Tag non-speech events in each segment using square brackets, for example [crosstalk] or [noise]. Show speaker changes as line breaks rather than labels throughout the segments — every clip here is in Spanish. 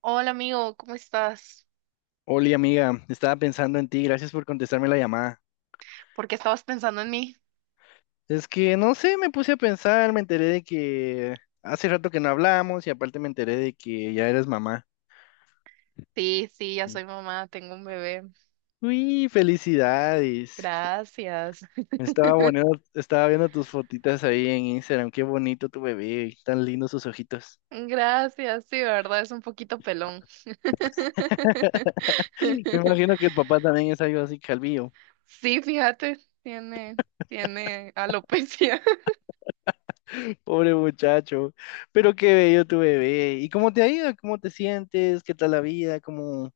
Hola amigo, ¿cómo estás?
Oli, amiga, estaba pensando en ti, gracias por contestarme la llamada.
¿Por qué estabas pensando en mí?
Es que no sé, me puse a pensar, me enteré de que hace rato que no hablamos y aparte me enteré de que ya eres mamá.
Sí, sí, ya
Y-
soy mamá, tengo un bebé.
Uy, felicidades.
Gracias. [laughs]
Estaba bueno, estaba viendo tus fotitas ahí en Instagram, qué bonito tu bebé, tan lindos sus ojitos.
Gracias, sí, de verdad es un poquito pelón.
Me
[laughs]
imagino que el papá también es algo así calvillo.
Sí, fíjate, tiene, tiene alopecia. [laughs]
Pobre muchacho, pero qué bello tu bebé. ¿Y cómo te ha ido? ¿Cómo te sientes? ¿Qué tal la vida? ¿Cómo?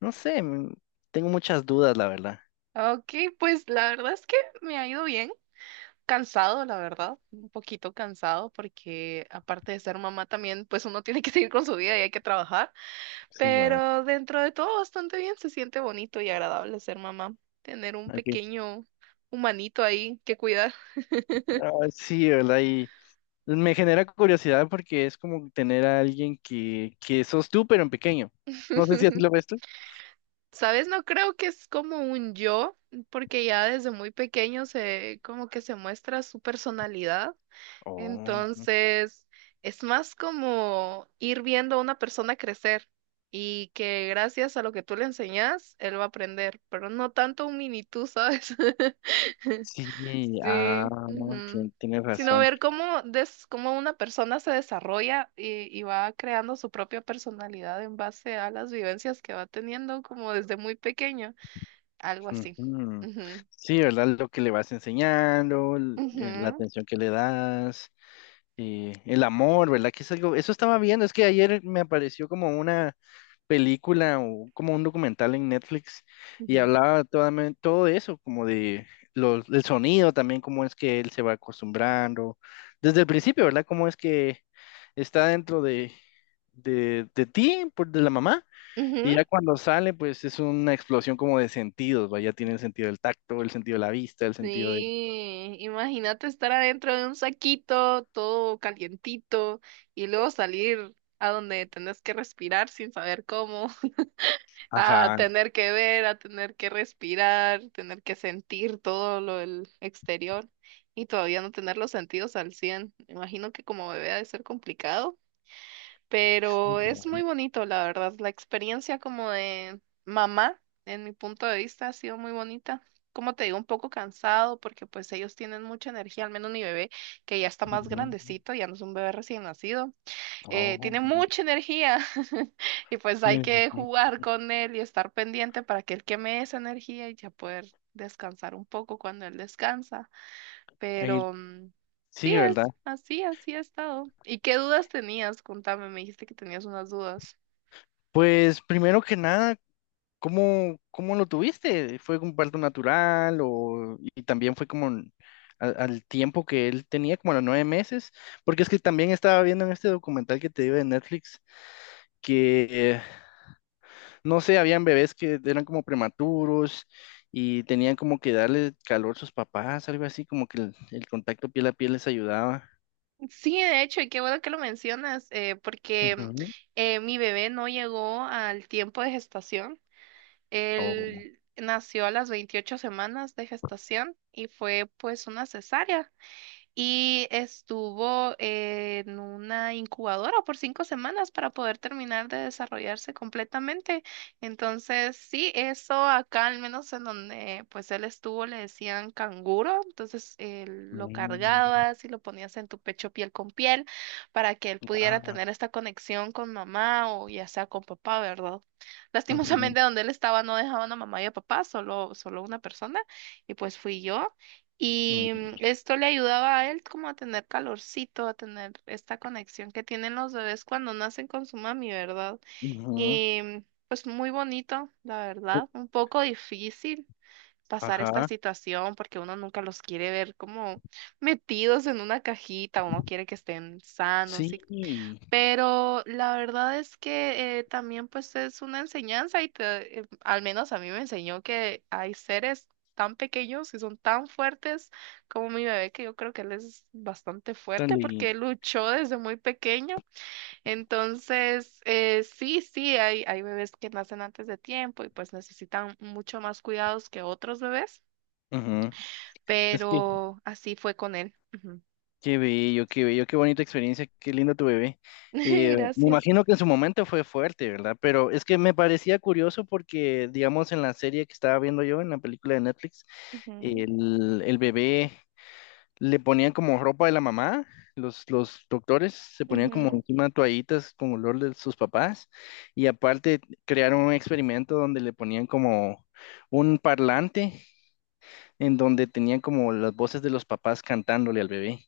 No sé, tengo muchas dudas, la verdad.
Ok, pues la verdad es que me ha ido bien. Cansado, la verdad, un poquito cansado porque aparte de ser mamá también, pues uno tiene que seguir con su vida y hay que trabajar.
Sí, va.
Pero dentro de todo bastante bien, se siente bonito y agradable ser mamá, tener un
Hay que-
pequeño humanito ahí que cuidar.
ah, sí, ¿verdad? Y me genera curiosidad porque es como tener a alguien que sos tú, pero en pequeño. No sé si así lo
[laughs]
ves tú.
¿Sabes? No creo que es como un yo, porque ya desde muy pequeño se como que se muestra su personalidad.
Oh,
Entonces, es más como ir viendo a una persona crecer y que gracias a lo que tú le enseñas, él va a aprender, pero no tanto un mini tú, ¿sabes? [laughs]
sí, ah,
Sí, ujú.
tienes
Sino
razón.
ver cómo una persona se desarrolla y va creando su propia personalidad en base a las vivencias que va teniendo como desde muy pequeño, algo así.
Ujú.
Ujú,
Sí, ¿verdad? Lo que le vas enseñando, la
ujú,
atención que le das, el amor, ¿verdad? Que es algo, eso estaba viendo, es que ayer me apareció como una película o como un documental en Netflix y
ujú,
hablaba todo eso, como de el sonido también, cómo es que él se va acostumbrando desde el principio, ¿verdad? Cómo es que está dentro de ti, de la mamá,
ujú.
y ya cuando sale, pues es una explosión como de sentidos, ¿va? Ya tiene el sentido del tacto, el sentido de la vista, el sentido de...
Sí, imagínate estar adentro de un saquito todo calientito y luego salir a donde tenés que respirar sin saber cómo, a
Ajá.
tener que ver, a tener que respirar, tener que sentir todo lo del exterior y todavía no tener los sentidos al 100. Me imagino que como bebé ha de ser complicado, pero es muy bonito, la verdad. La experiencia como de mamá, en mi punto de vista, ha sido muy bonita. Como te digo, un poco cansado porque pues ellos tienen mucha energía, al menos mi bebé, que ya está más
Ujú.
grandecito, ya no es un bebé recién nacido,
Oh,
tiene mucha energía. [laughs] Y pues hay
me
que
imagino.
jugar con él y estar pendiente para que él queme esa energía y ya poder descansar un poco cuando él descansa.
Eh,
Pero sí
sí, ¿verdad?
es, así, así ha estado. ¿Y qué dudas tenías? Contame, me dijiste que tenías unas dudas.
Pues primero que nada, ¿Cómo lo tuviste? ¿Fue un parto natural o y también fue como al tiempo que él tenía, como a los 9 meses? Porque es que también estaba viendo en este documental que te digo de Netflix que eh, no sé, habían bebés que eran como prematuros y tenían como que darle calor a sus papás, algo así, como que el contacto piel a piel les ayudaba.
Sí, de hecho, y qué bueno que lo mencionas, porque
Ujú.
mi bebé no llegó al tiempo de gestación.
Oh.
Él nació a las 28 semanas de gestación y fue pues una cesárea. Y estuvo en una incubadora por 5 semanas para poder terminar de desarrollarse completamente. Entonces, sí, eso acá, al menos en donde pues él estuvo, le decían canguro. Entonces, lo
Mm.
cargabas y lo ponías en tu pecho piel con piel para que él pudiera
Ah.
tener esta conexión con mamá o ya sea con papá, ¿verdad?
Ujú.
Lastimosamente, donde él estaba no dejaban a mamá y a papá, solo una persona, y pues fui yo. Y
Mm.
esto le ayudaba a él como a tener calorcito, a tener esta conexión que tienen los bebés cuando nacen con su mami, ¿verdad?
Ujú.
Y pues muy bonito, la verdad. Un poco difícil pasar esta
Ajá,
situación porque uno nunca los quiere ver como metidos en una cajita, uno quiere que estén
sí.
sanos, y pero la verdad es que también pues es una enseñanza y al menos a mí me enseñó que hay seres tan pequeños y son tan fuertes como mi bebé, que yo creo que él es bastante
tan
fuerte porque él luchó desde muy pequeño. Entonces, sí, sí, hay bebés que nacen antes de tiempo y pues necesitan mucho más cuidados que otros bebés,
Ujú. Es que
pero así fue con él. Ujú.
qué bello, qué bello, qué bonita experiencia, qué lindo tu bebé.
[laughs]
Me
Gracias.
imagino que en su momento fue fuerte, ¿verdad? Pero es que me parecía curioso porque, digamos, en la serie que estaba viendo yo, en la película de Netflix,
Ujú,
el bebé le ponían como ropa de la mamá, los doctores se ponían como
ujú.
encima toallitas con olor de sus papás y aparte crearon un experimento donde le ponían como un parlante en donde tenían como las voces de los papás cantándole al bebé.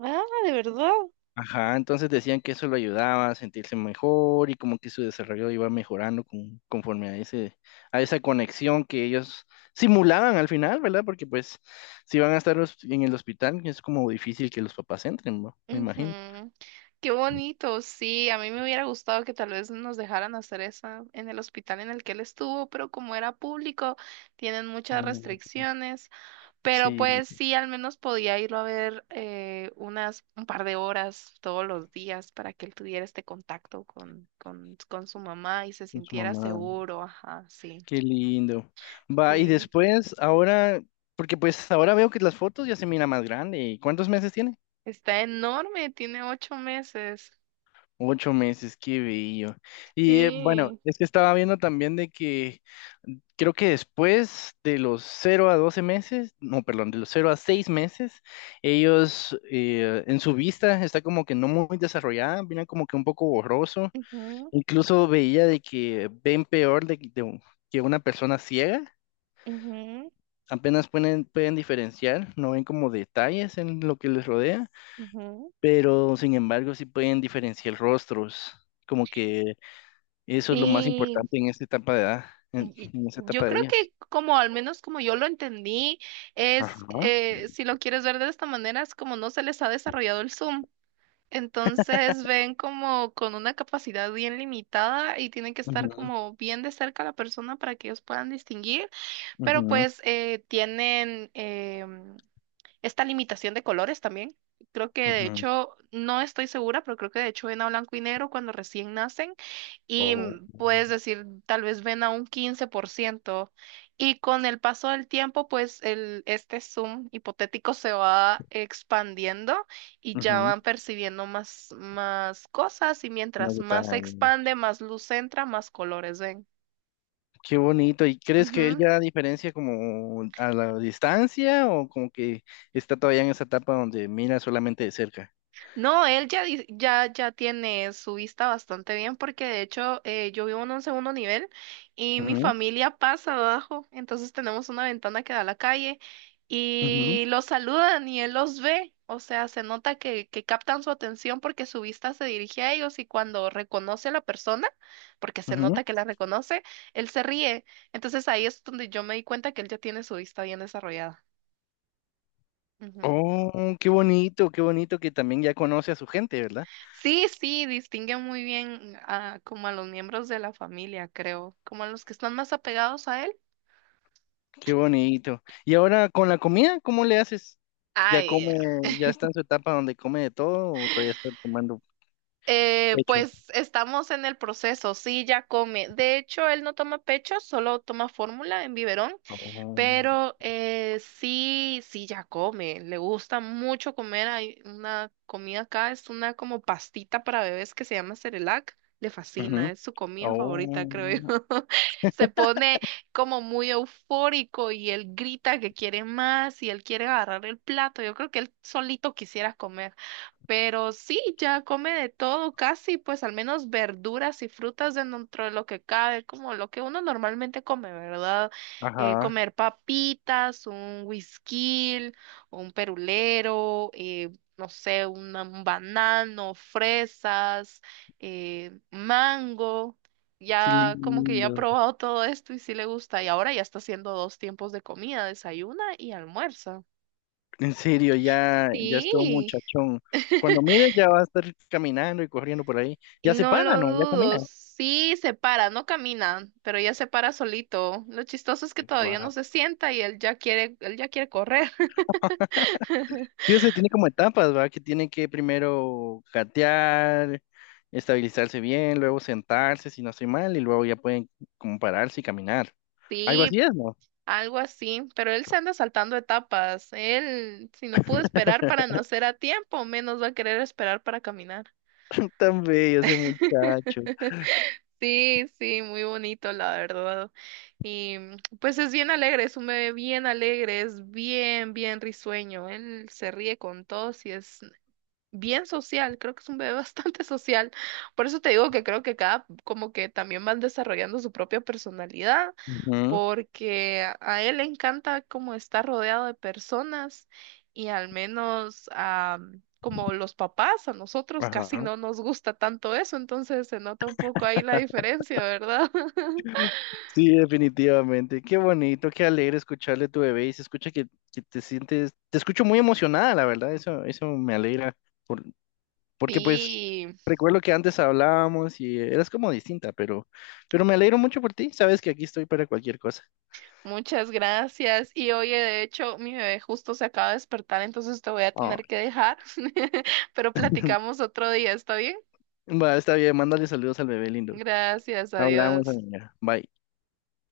Ah, de verdad.
Ajá, entonces decían que eso lo ayudaba a sentirse mejor y como que su desarrollo iba mejorando conforme a ese, a esa conexión que ellos simulaban al final, ¿verdad? Porque pues si van a estar en el hospital, es como difícil que los papás entren, ¿no? Me imagino.
Ujú. Qué bonito, sí, a mí me hubiera gustado que tal vez nos dejaran hacer esa en el hospital en el que él estuvo, pero como era público, tienen muchas
Mm,
restricciones, pero
sí,
pues sí, al menos podía irlo a ver un par de horas todos los días para que él tuviera este contacto con, su mamá y se
con su
sintiera
mamá.
seguro, ajá, sí,
Qué lindo. Va, y
sí.
después, ahora, porque pues ahora veo que las fotos ya se mira más grande. ¿Y cuántos meses tiene?
Está enorme, tiene 8 meses.
8 meses, qué bello. Y bueno,
Sí.
es que estaba viendo también de que creo que después de los 0 a 12 meses, no, perdón, de los 0 a 6 meses, ellos en su vista está como que no muy desarrollada, viene como que un poco borroso.
Ujú,
Incluso veía de que ven peor de que una persona ciega.
ujú,
Apenas pueden diferenciar, no ven como detalles en lo que les rodea,
ujú.
pero sin embargo sí pueden diferenciar rostros, como que eso es lo más
Sí,
importante en esta etapa de edad,
Y-
en esta
Yo
etapa de
creo
ellas.
que como al menos como yo lo entendí,
Ajá.
si lo quieres ver de esta manera, es como no se les ha desarrollado el Zoom. Entonces ven como con una capacidad bien limitada y tienen que estar
Ujú,
como bien de cerca a la persona para que ellos puedan distinguir, pero
ujú,
pues tienen esta limitación de colores también. Creo que de
ujú.
hecho, no estoy segura, pero creo que de hecho ven a blanco y negro cuando recién nacen y
Oh,
puedes decir, tal vez ven a un 15%. Y con el paso del tiempo, pues el, este zoom hipotético se va expandiendo y ya
ujú.
van percibiendo más, más cosas y
Más
mientras más se
detalles.
expande, más luz entra, más colores ven.
Qué bonito. ¿Y crees que él ya diferencia como a la distancia o como que está todavía en esa etapa donde mira solamente de cerca?
No, él ya tiene su vista bastante bien porque de hecho yo vivo en un segundo nivel y mi
Ujú,
familia pasa abajo, entonces tenemos una ventana que da a la calle
ujú,
y los saludan y él los ve, o sea, se nota que captan su atención porque su vista se dirige a ellos y cuando reconoce a la persona, porque se
ujú.
nota que la reconoce, él se ríe. Entonces ahí es donde yo me di cuenta que él ya tiene su vista bien desarrollada.
Oh, qué bonito que también ya conoce a su gente, ¿verdad?
Sí, sí, distingue muy bien como a los miembros de la familia, creo, como a los que están más apegados a él.
Qué bonito. Y ahora con la comida, ¿cómo le haces? ¿Ya
Ay,
come, ya está en su etapa donde come de todo o todavía está tomando pecho?
pues estamos en el proceso, sí, ya come. De hecho, él no toma pecho, solo toma fórmula en biberón.
Oh,
Pero sí, sí, ya come, le gusta mucho comer. Hay una comida acá, es una como pastita para bebés que se llama Cerelac. Le
ujú.
fascina, es su comida favorita, creo
Oh,
yo. [laughs] Se pone como muy eufórico y él grita que quiere más y él quiere agarrar el plato. Yo creo que él solito quisiera comer. Pero sí, ya come de todo, casi, pues al menos verduras y frutas dentro de lo que cabe, como lo que uno normalmente come, ¿verdad?
ajá,
Comer papitas, un whisky, un perulero, no sé, un banano, fresas, mango.
qué
Ya como que ya ha
lindo.
probado todo esto y sí le gusta. Y ahora ya está haciendo dos tiempos de comida, desayuna y almuerza.
En serio, ya, ya es todo un
Sí,
muchachón. Cuando mires ya va a estar caminando y corriendo por ahí. Ya se
no
para,
lo
¿no? Ya
dudo,
camina.
sí se para, no camina, pero ya se para solito. Lo chistoso es que todavía no
Wow.
se sienta y él ya quiere correr. [laughs]
Sí, o sea, tiene como etapas, ¿verdad? Que tiene que primero gatear, estabilizarse bien, luego sentarse, si no estoy mal, y luego ya pueden como pararse y caminar. Algo
Sí,
así es, ¿no?
algo así, pero él se anda saltando etapas. Él, si no pudo esperar para
[laughs]
nacer a tiempo, menos va a querer esperar para caminar.
Tan bello ese muchacho.
Sí, sí, muy bonito, la verdad. Y pues es bien alegre, es un bebé bien alegre, es bien, bien risueño. Él se ríe con todos y es bien social, creo que es un bebé [laughs] bastante social. Por eso te digo que creo que como que también van desarrollando su propia personalidad,
Ujú,
porque a él le encanta como estar rodeado de personas y al menos como los papás, a nosotros casi
ajá.
no nos gusta tanto eso, entonces se nota un poco ahí la diferencia, ¿verdad? [laughs]
Sí, definitivamente. Qué bonito, qué alegre escucharle a tu bebé y se escucha que te sientes, te escucho muy emocionada, la verdad, eso me alegra. Por, porque pues
Sí.
recuerdo que antes hablábamos y eras como distinta, pero me alegro mucho por ti, sabes que aquí estoy para cualquier cosa.
Muchas gracias. Y oye, de hecho, mi bebé justo se acaba de despertar, entonces te voy a
Ah,
tener que dejar, [laughs] pero platicamos otro día, ¿está bien?
va, está bien, mándale saludos al bebé lindo.
Gracias,
Hablamos,
adiós.
amiga. Bye.